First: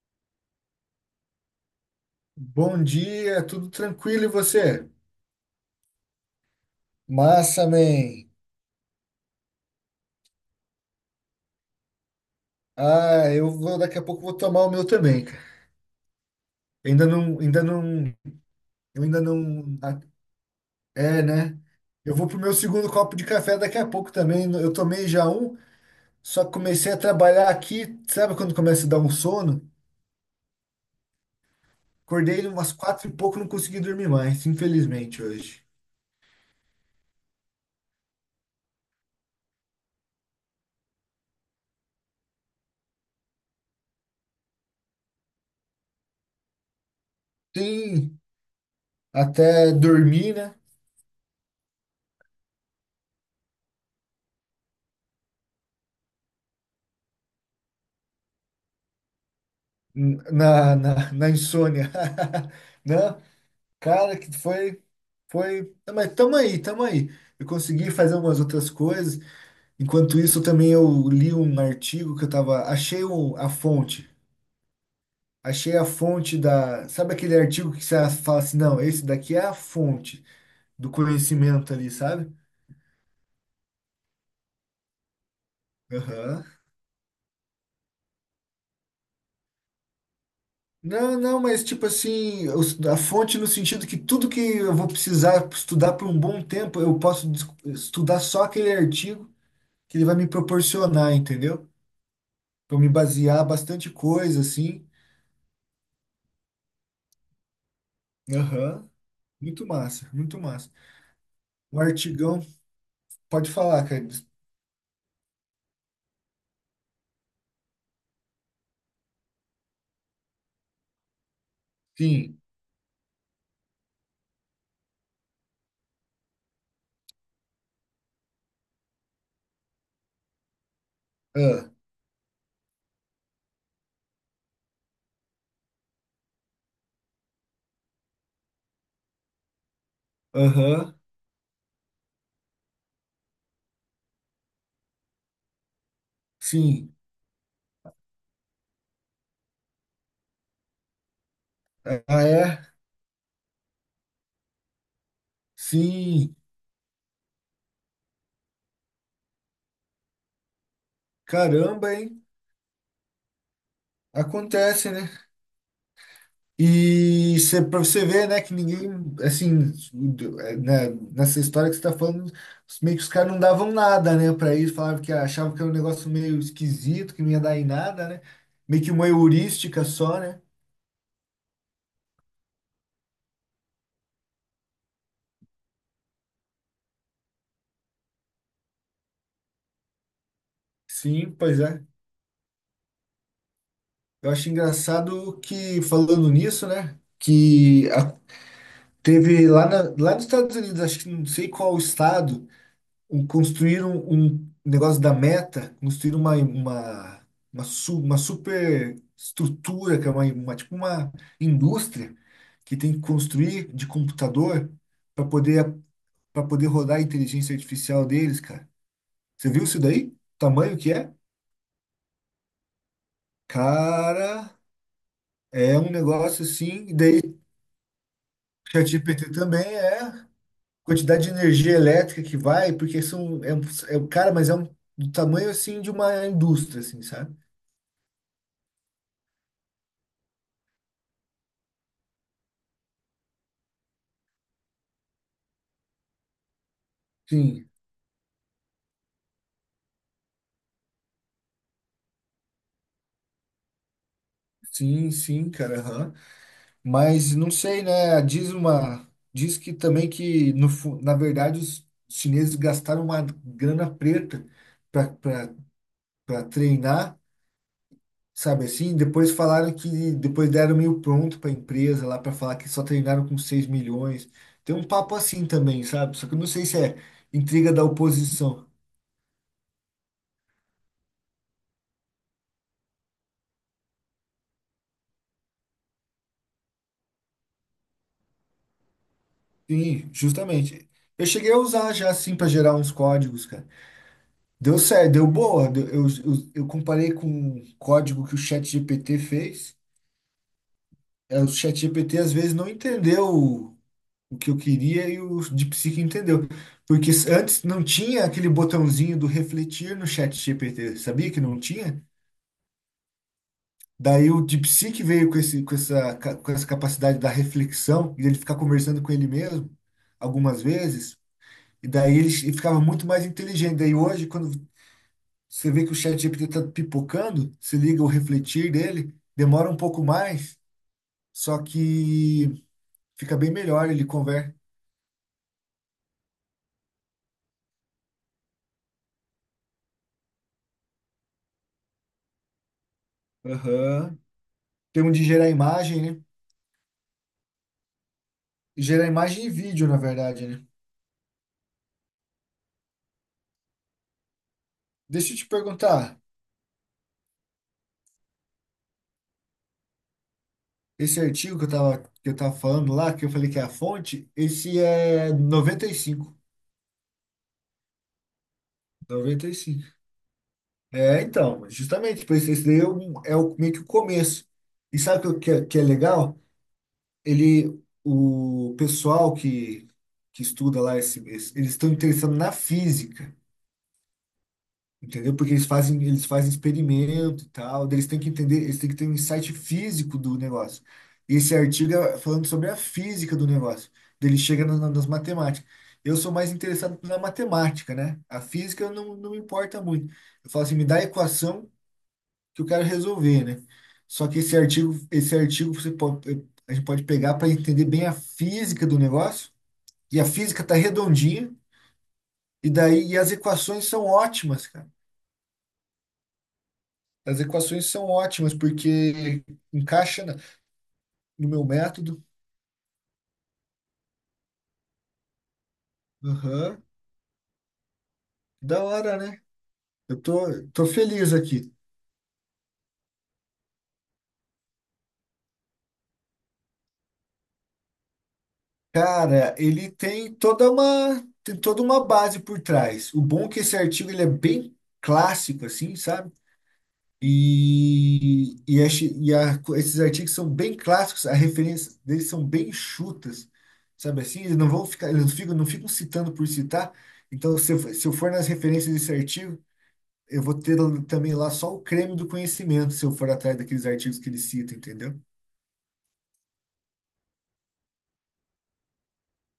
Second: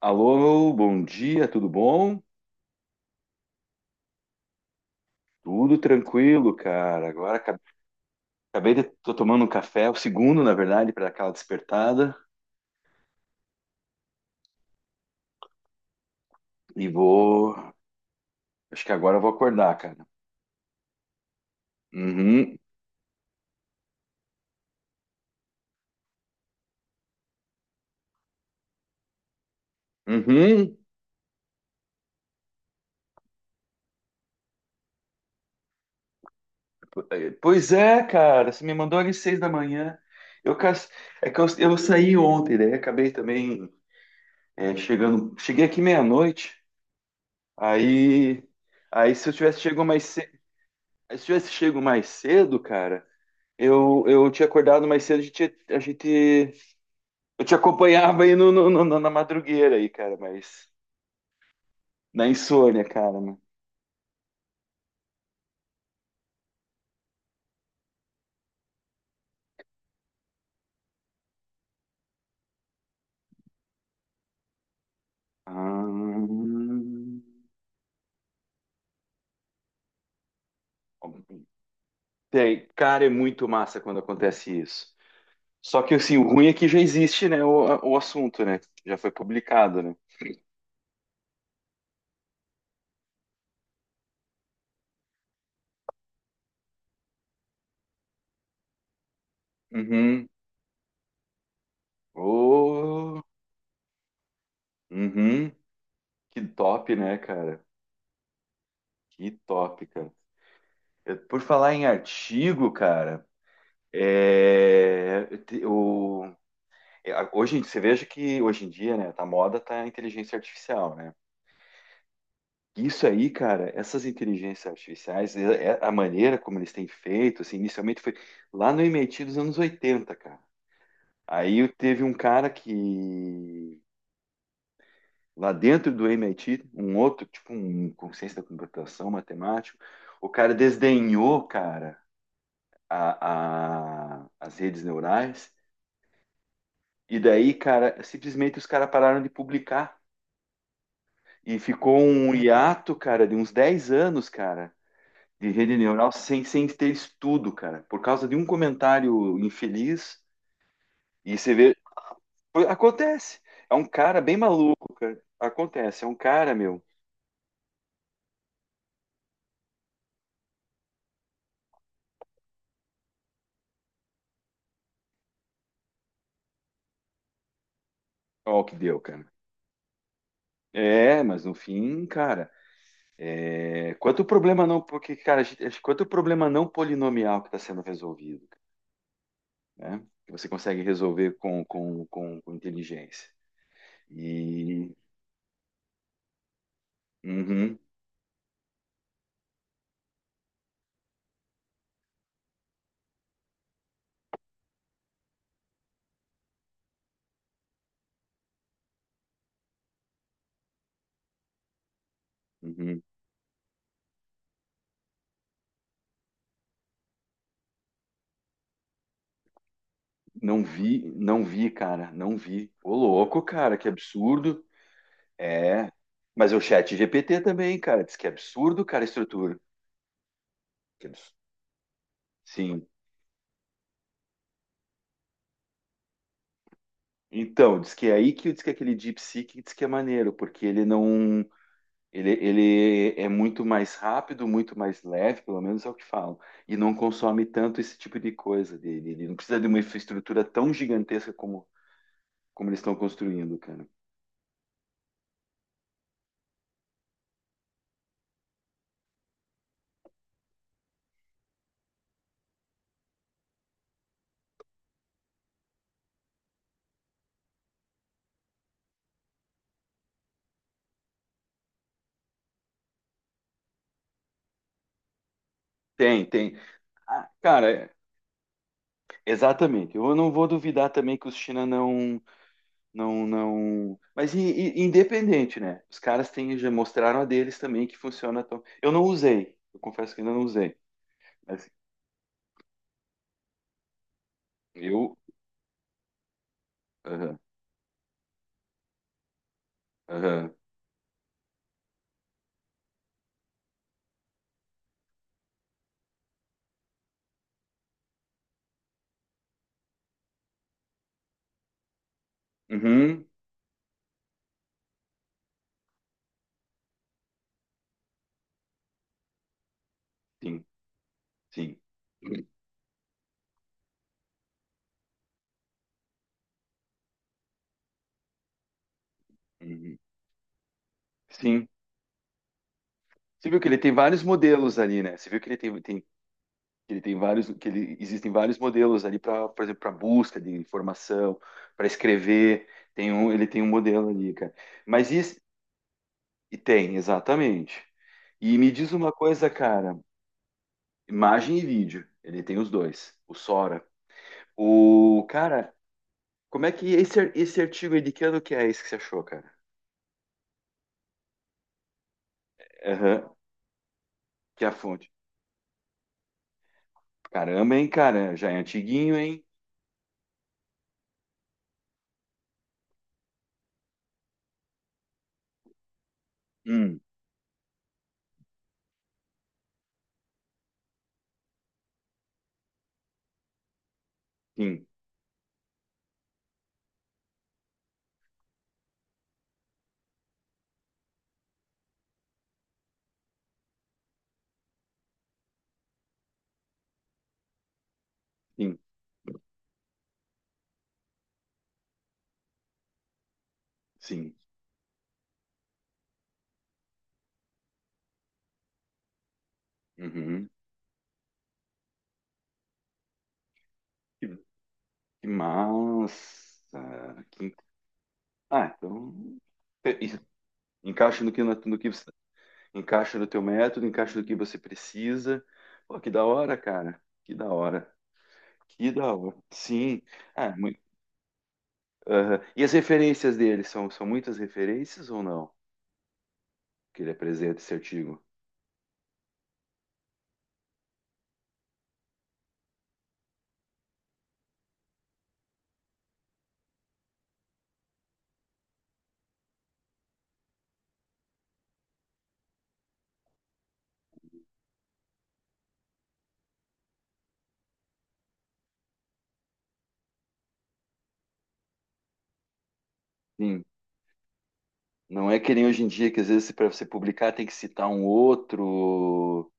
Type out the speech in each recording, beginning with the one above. Alô, bom dia, tudo bom? Bom dia, tudo tranquilo e você? Tudo tranquilo, cara. Agora Massa, man. acabei de tô tomando um café, o segundo, na verdade, para aquela despertada Ah, eu vou, daqui a pouco vou tomar o meu também, cara. e Ainda não, acho que eu agora ainda eu vou acordar, não, cara. é, né? Eu vou pro meu Uhum. segundo copo de café daqui a pouco também. Eu tomei já um, só que comecei a trabalhar aqui, sabe quando começa a dar um sono? Uhum. Acordei umas quatro e pouco, não consegui dormir mais, infelizmente hoje. Pois é, cara, você me mandou às 6 da manhã. Eu cas- é que eu saí ontem, daí acabei também é, chegando, cheguei aqui meia-noite. Sim, Aí, aí se eu tivesse até chego mais cedo, dormir, né? se eu tivesse chego mais cedo, cara, eu tinha acordado mais cedo, eu te acompanhava aí na madrugueira aí, cara, mas Na insônia. na insônia, cara, Não? né? Cara, que foi, foi, ah, mas tamo aí, tamo aí. Eu consegui fazer umas outras coisas. Enquanto isso, também eu li um artigo que eu tava, achei a fonte, achei Ah, a fonte da, sabe aquele artigo que você fala assim, não, esse daqui é a fonte do conhecimento ali, sabe? Cara, é muito massa quando acontece isso. Só que assim, o Aham. ruim é que já existe, né, o assunto, né? Já foi publicado, né? Não, não, mas tipo assim, a fonte no sentido que tudo que eu vou precisar estudar por um bom tempo, eu posso des- estudar só aquele artigo que ele vai me Uhum. proporcionar, entendeu? Para me Oh, basear bastante coisa, assim. uhum. Que top, né, cara? Aham. Que Muito top, massa, cara. muito massa. Por falar Um em artigão, artigo, cara, pode falar, cara. é, eu te- o É, hoje, você veja que hoje em dia, né, tá moda tá a inteligência artificial, né? Sim. Isso aí, cara, essas inteligências artificiais, é a maneira como eles têm feito, assim, inicialmente foi lá no MIT dos anos 80, cara. Aí Ah. teve um cara que, lá dentro do MIT, um outro, tipo um consciência da computação, matemático, o cara Aham. desdenhou, cara, as redes neurais, Sim. e daí, cara, simplesmente os caras pararam de publicar. E ficou Ah, um é? hiato, cara, de uns 10 anos, cara, de rede neural Sim. Sem ter estudo, cara, por causa de um comentário infeliz. E você vê. Caramba, hein? Pô, acontece. É um cara bem Acontece, maluco. né? Acontece. É um cara, meu. E cê, pra você ver, né, que ninguém, assim, é, né, nessa história que você tá falando, meio que os caras não davam nada, né, pra isso, falavam que achavam que era um negócio meio esquisito, que não ia dar em nada, né? Ó, o que Meio que deu, uma cara. heurística só, né? É, mas no fim, cara. É, quanto problema não. Porque, cara, acho que quanto problema não polinomial que está sendo resolvido, né? Que você consegue Sim, resolver pois é. Com inteligência. Eu acho E. engraçado que, falando nisso, né, Uhum, teve lá, lá nos Estados Unidos, acho que não sei qual estado, construíram um negócio da Meta, construíram uma super estrutura, que é tipo uma indústria que tem que uhum. construir de computador para poder, para poder rodar a inteligência artificial deles, cara. Você viu isso daí? O Não tamanho que vi, é? não vi, cara, não vi. Ô, louco, cara, que Cara, absurdo. é um É, negócio mas é o assim, e chat daí GPT também, cara, diz que é absurdo, cara, a ChatGPT estrutura. também é. Que Quantidade de abs- energia elétrica que vai, Sim. porque são, cara, mas é um, do tamanho, assim, de uma indústria, assim, sabe? Então, diz que é aí que diz que é aquele DeepSeek diz que é maneiro, porque ele não, ele é muito mais rápido, muito mais leve, pelo menos é o que falam, e não consome Sim, tanto esse tipo de coisa dele. Ele não precisa de uma infraestrutura tão gigantesca como, como eles estão construindo, cara. sim, sim, cara, aham. Mas não sei, né? Diz uma, diz que também que no, fu- na verdade os chineses gastaram uma grana preta para treinar, sabe assim? Depois falaram que depois deram meio pronto para a empresa lá para falar que só treinaram com 6 milhões. Tem um papo assim também, sabe? Tem, Só que eu não tem. sei se é Ah, cara, intriga da é, oposição. exatamente. Eu não vou duvidar também que os China não, não. Mas independente, né? Os caras têm, já mostraram a deles também que funciona tão. Eu não usei. Eu Sim, confesso que ainda não usei. justamente. Eu cheguei a Mas usar já assim para gerar uns códigos, cara. Deu certo, eu. deu boa. Eu comparei com Aham, um código que o ChatGPT fez. aham. É, o ChatGPT às vezes não entendeu o que eu queria e o DeepSeek entendeu. Porque antes não tinha aquele botãozinho do refletir no ChatGPT, sabia que não tinha? Uhum, Daí o DeepSeek veio com esse, com essa, ca- com essa capacidade da reflexão e ele ficar conversando com ele mesmo algumas sim, vezes. sim. E daí ele ficava muito mais inteligente. Daí hoje, quando você vê que o Chat GPT está pipocando, você liga o refletir dele, demora um Uhum, pouco mais, só sim. que fica Você bem viu que ele melhor, tem ele vários conversa. modelos ali, né? Você viu que ele que ele tem vários, que ele, existem vários modelos ali para, por exemplo, para busca de informação, para escrever. Ele tem um modelo Aham. ali, cara. Tem um Mas de e, gerar imagem, né? E tem, exatamente. E me diz Gerar uma imagem coisa, e vídeo, na cara, verdade, né? imagem e vídeo, ele tem os dois, o Sora. O Deixa eu te cara, perguntar, como é que esse, esse artigo aí de que ano que é esse que você achou, cara? esse artigo que eu tava falando lá, que eu Aham, falei que é a fonte, que é a esse fonte. é 95. Caramba, hein, cara, já é antiguinho, hein? 95. É, então, justamente, por isso, esse daí é o, meio que o começo. E sabe o que, que é legal? Hum, Ele, o pessoal que estuda lá, eles estão interessados na física, sim, entendeu? Porque eles fazem experimento e tal, daí eles têm que entender, eles têm que ter um insight físico do negócio. E esse artigo é falando sobre a física do negócio, daí ele chega nas matemáticas. Eu sou mais interessado na matemática, né? A sim, física não, não me importa muito. Eu falo assim, me dá a equação que eu quero resolver, né? Só sim. que esse artigo você pode, a gente pode pegar para entender bem a física do negócio, e a Uhum. física está redondinha, e daí as equações são Que, ótimas, cara. que massa. As equações são ótimas, Ah, então porque isso, encaixa encaixa no meu no que método. encaixa no teu método, encaixa no que você precisa. Pô, que da hora, Aham. cara. Que da hora. Da Que da hora, hora. né? Sim. Eu Ah, tô, muito, tô feliz aqui. e as referências dele são, são muitas referências ou não? Que ele apresenta esse artigo. Cara, ele tem toda uma base por trás. O bom é que esse artigo ele é bem clássico, assim, sabe? Esses artigos são bem clássicos, a referência deles são bem chutas, sabe assim? Eles não vão ficar, eles não ficam citando por citar. Então, se eu for nas referências desse artigo, eu vou ter também lá só o creme do conhecimento, se eu for atrás Sim. daqueles artigos que eles citam, entendeu? Não é que nem hoje em dia, que às vezes para você publicar tem que citar um outro.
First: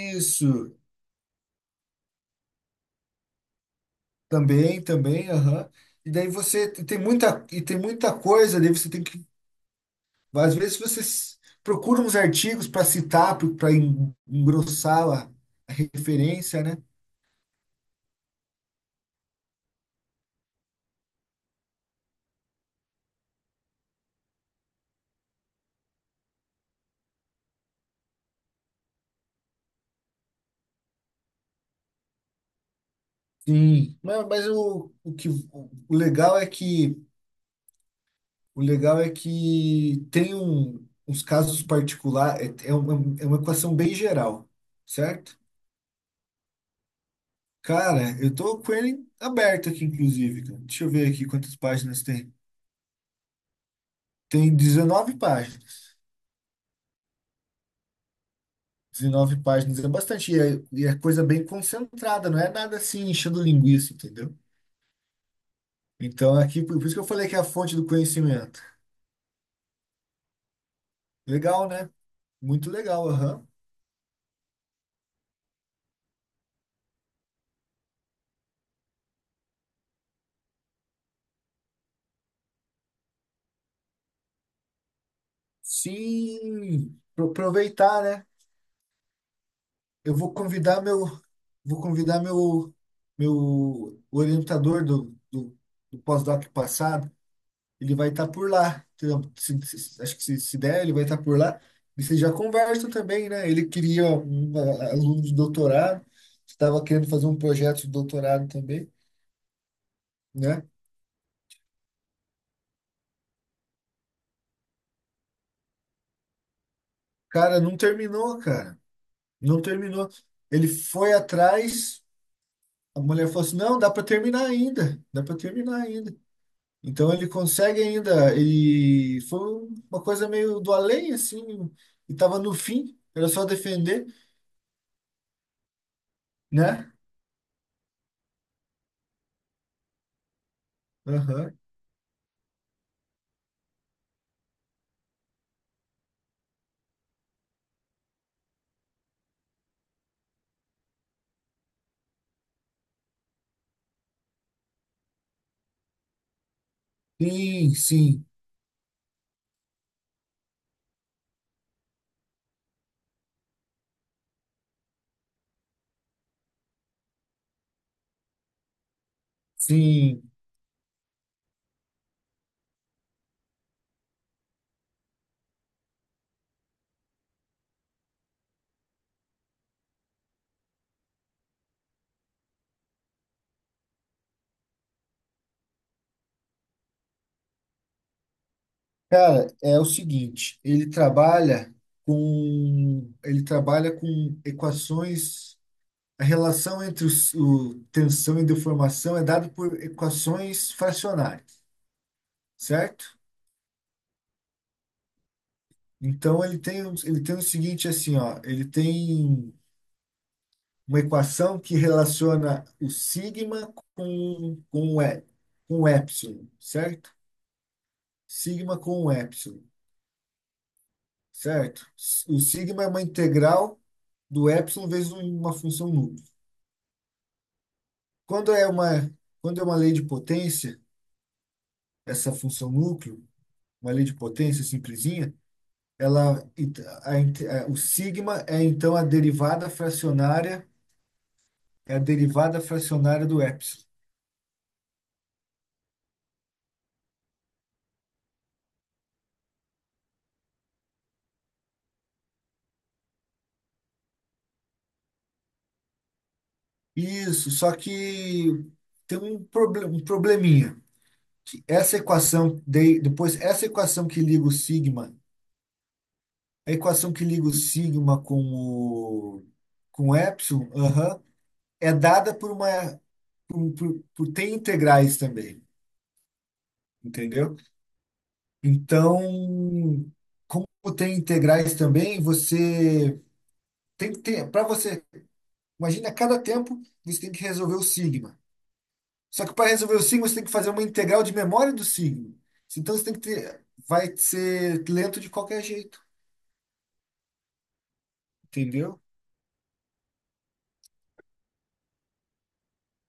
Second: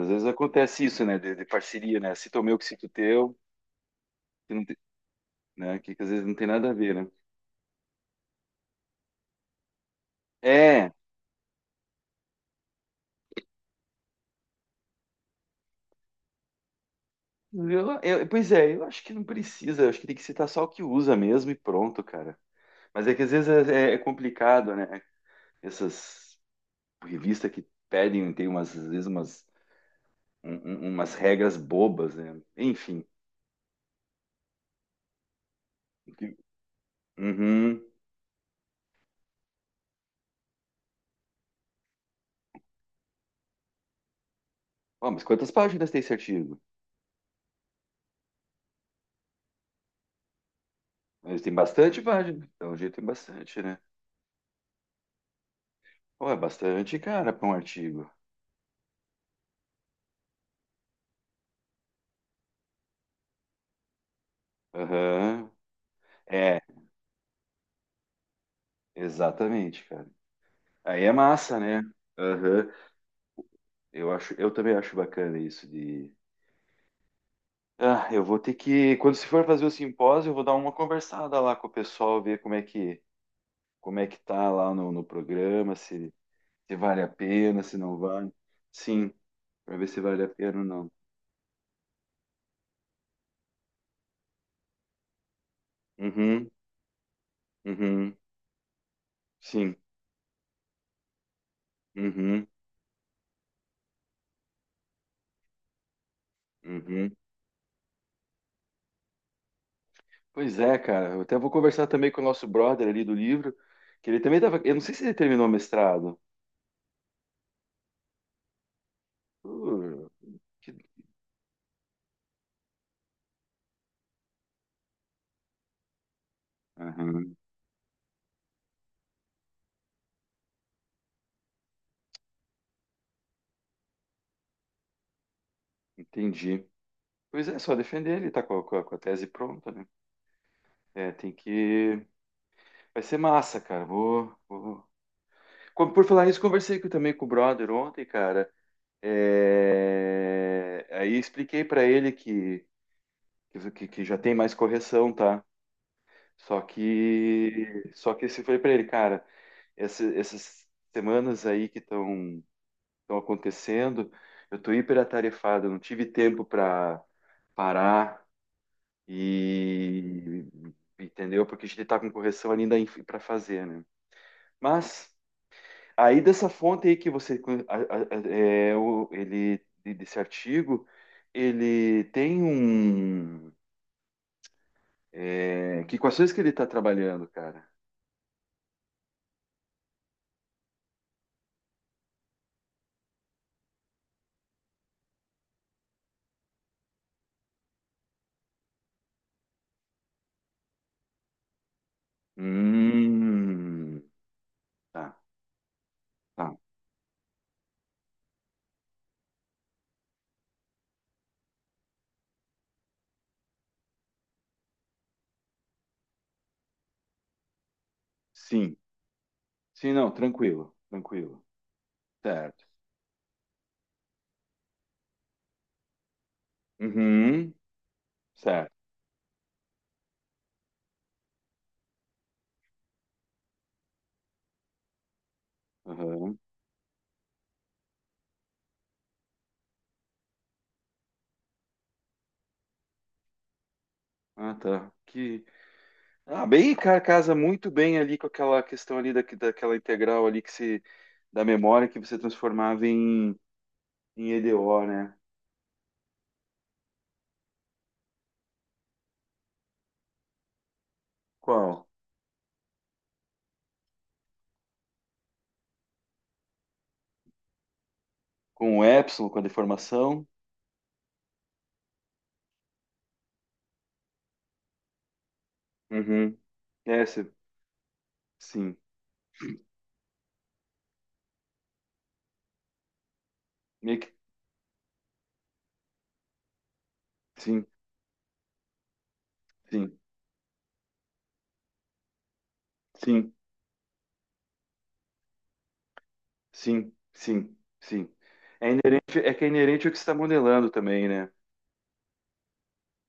Às vezes acontece isso, né? De parceria, né? Cita o meu que cito o teu, que, não tem- também, também, aham. né? Que às E vezes daí não tem nada você a ver, tem né? muita, e tem muita coisa, daí você tem que, às vezes É. você procura uns artigos para citar, para engrossar a referência, né? Pois é, eu acho que não precisa. Eu acho que tem que citar só o que usa mesmo e pronto, cara. Mas é que às vezes é complicado, né? Essas revista que pedem, tem umas, às vezes umas, um- umas regras bobas, né? Enfim. Sim. Mas o que o legal é que Uhum. Tem uns casos particulares, é uma equação bem geral, Ó, mas certo? quantas páginas tem esse artigo? Cara, eu tô com ele aberto aqui, inclusive, cara. Deixa eu ver aqui Mas tem quantas bastante páginas tem. página. Então, jeito tem bastante, né? Tem 19 páginas. Pô, é bastante, cara, para um artigo. 19 páginas é bastante, e é coisa bem concentrada, não é nada assim enchendo linguiça, entendeu? Aham. Então, É, aqui, por isso que eu falei que é a fonte do conhecimento. exatamente, cara. Aí é massa, Legal, né? né? Aham. Muito legal, aham. Eu também acho bacana isso de. Ah, eu vou ter que, quando se for fazer o simpósio, eu vou dar uma conversada lá com o pessoal, ver como é que tá lá no programa, se se Sim, vale a pena, se não aproveitar, né? vale. Sim, para ver se Eu vale a vou pena ou convidar não. meu, vou convidar meu, meu orientador do pós-doc Uhum, passado. Ele vai uhum, estar por lá, entendeu? Sim, Acho que se der, ele vai estar por lá. E vocês já uhum, conversam também, né? Ele queria um aluno de doutorado, estava querendo uhum. fazer um projeto de doutorado também, Pois né? é, cara. Eu até vou conversar também com o nosso brother ali do livro, que ele também tava. Eu não sei se ele terminou o mestrado. Cara, não terminou, cara. Não Uh, terminou. Ele que- foi atrás, a mulher falou assim: não, dá para terminar ainda, dá para terminar ainda. Então ele Aham, consegue ainda, ele foi uma coisa meio do além, assim, e tava no fim, era só defender, entendi. né? Pois é, só defender ele, tá com a, com a tese pronta, né? É, tem Aham. que. Vai ser massa, cara. Vou, vou... Por falar isso, também com o brother ontem, cara. É, aí expliquei pra ele que já tem mais correção, tá? Sim, Só sim, que se foi para ele, cara, essas semanas aí que estão estão acontecendo, eu tô hiperatarefado, eu não tive tempo para parar sim. e entendeu? Porque a gente tá com correção ainda para fazer, né? Mas aí dessa fonte aí que você ele desse artigo, ele tem um é, que equações que ele está trabalhando, cara? Cara, é o seguinte, ele trabalha com equações, a relação entre o tensão e deformação é dada por equações fracionárias, certo? Hum, tá, Então tá. Ele tem o seguinte assim, ó, ele tem uma equação que relaciona o sigma com o epsilon, certo? Sim, Sigma com o epsilon, sim, não, tranquilo, tranquilo. certo? O Certo. sigma é uma integral do epsilon vezes uma função núcleo. Uhum, Quando é certo. uma, quando é uma lei de potência, essa função núcleo, uma lei de potência simplesinha, Uhum. ela, o sigma é então a derivada fracionária. É a derivada fracionária do epsilon. Ah, tá. Que... Ah, bem, cara, casa muito bem ali com aquela questão ali daquela integral ali que se, da memória que você transformava em, em EDO, né? Isso, só que tem um probleminha. Que Qual? essa equação, de, depois, essa equação que liga o sigma, a equação que liga o sigma Com o epsilon, com a com o deformação. epsilon, aham, é dada por uma. Tem integrais também, Uhum. Essa, entendeu? sim. Então, como tem integrais também, você Meio tem que, que ter. Para você, imagina, a cada tempo você tem que sim, resolver o sigma. Só que para resolver sim, o signo, você tem que fazer uma integral de memória do signo. Então você tem que sim. ter. Vai ser lento de qualquer jeito, Sim, sim, sim. É entendeu? inerente, é que é inerente ao que você está modelando também, né?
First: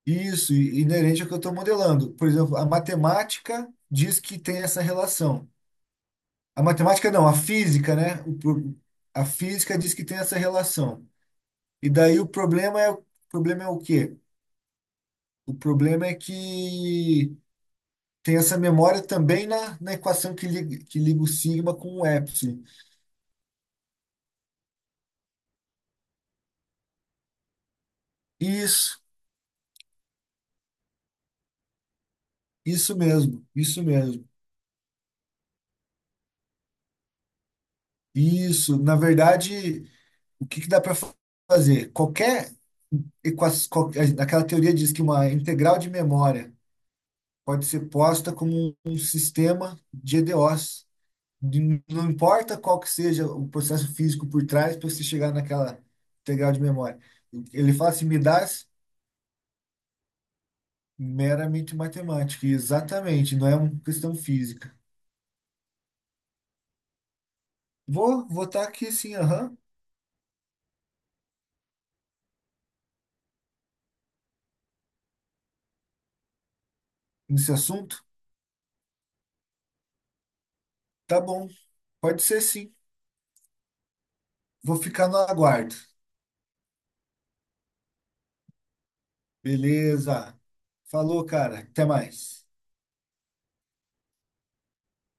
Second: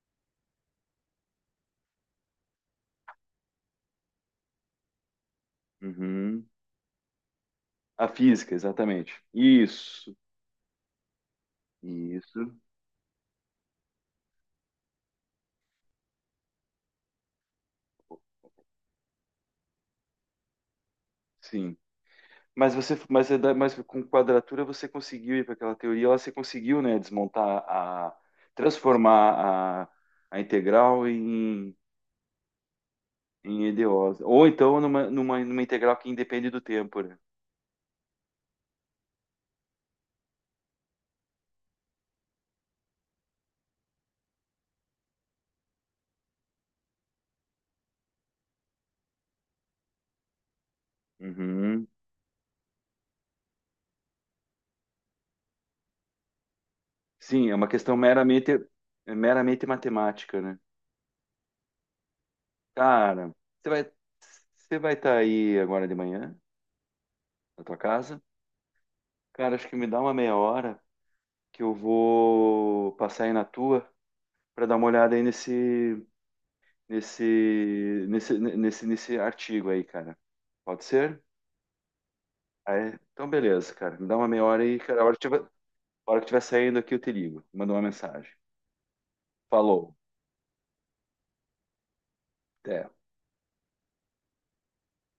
Isso, inerente ao que eu estou modelando. Por exemplo, a matemática diz que tem essa relação. Uhum. A matemática não, a física, A né? Física, exatamente. A física diz que Isso, tem essa relação. E daí o isso, problema é, o problema é o quê? O problema é que tem essa memória também na equação que liga o sigma sim. com o epsilon. Mas você, mas, mas com quadratura você conseguiu ir para aquela teoria, lá você conseguiu, né, desmontar Isso. transformar a integral em, Isso mesmo, em isso EDOs. mesmo. Ou então numa, numa integral que independe do tempo, né? Isso, na verdade, o que que dá para fazer? Equa- Aquela teoria diz que uma integral de memória pode ser posta como um sistema de EDOs. Uhum. Não importa qual que seja o processo físico por trás para você chegar naquela integral de memória. Sim, é uma Ele fala questão assim, me dá meramente, meramente matemática, né? meramente matemática. E Cara, exatamente, não é você uma vai questão física. você vai estar aí agora de manhã na tua casa? Vou votar aqui sim, aham, Cara, acho que me dá uma meia hora que eu vou passar aí na tua para dar uma olhada aí nesse assunto. Nesse artigo aí, cara. Pode Tá ser? bom, pode ser Ah, sim. é? Então beleza, cara. Me dá uma meia hora Vou aí, cara. A ficar hora no que tiver, aguardo. a hora que tiver saindo aqui eu te ligo. Manda uma mensagem. Falou. Beleza. Falou, cara. Até mais. Até.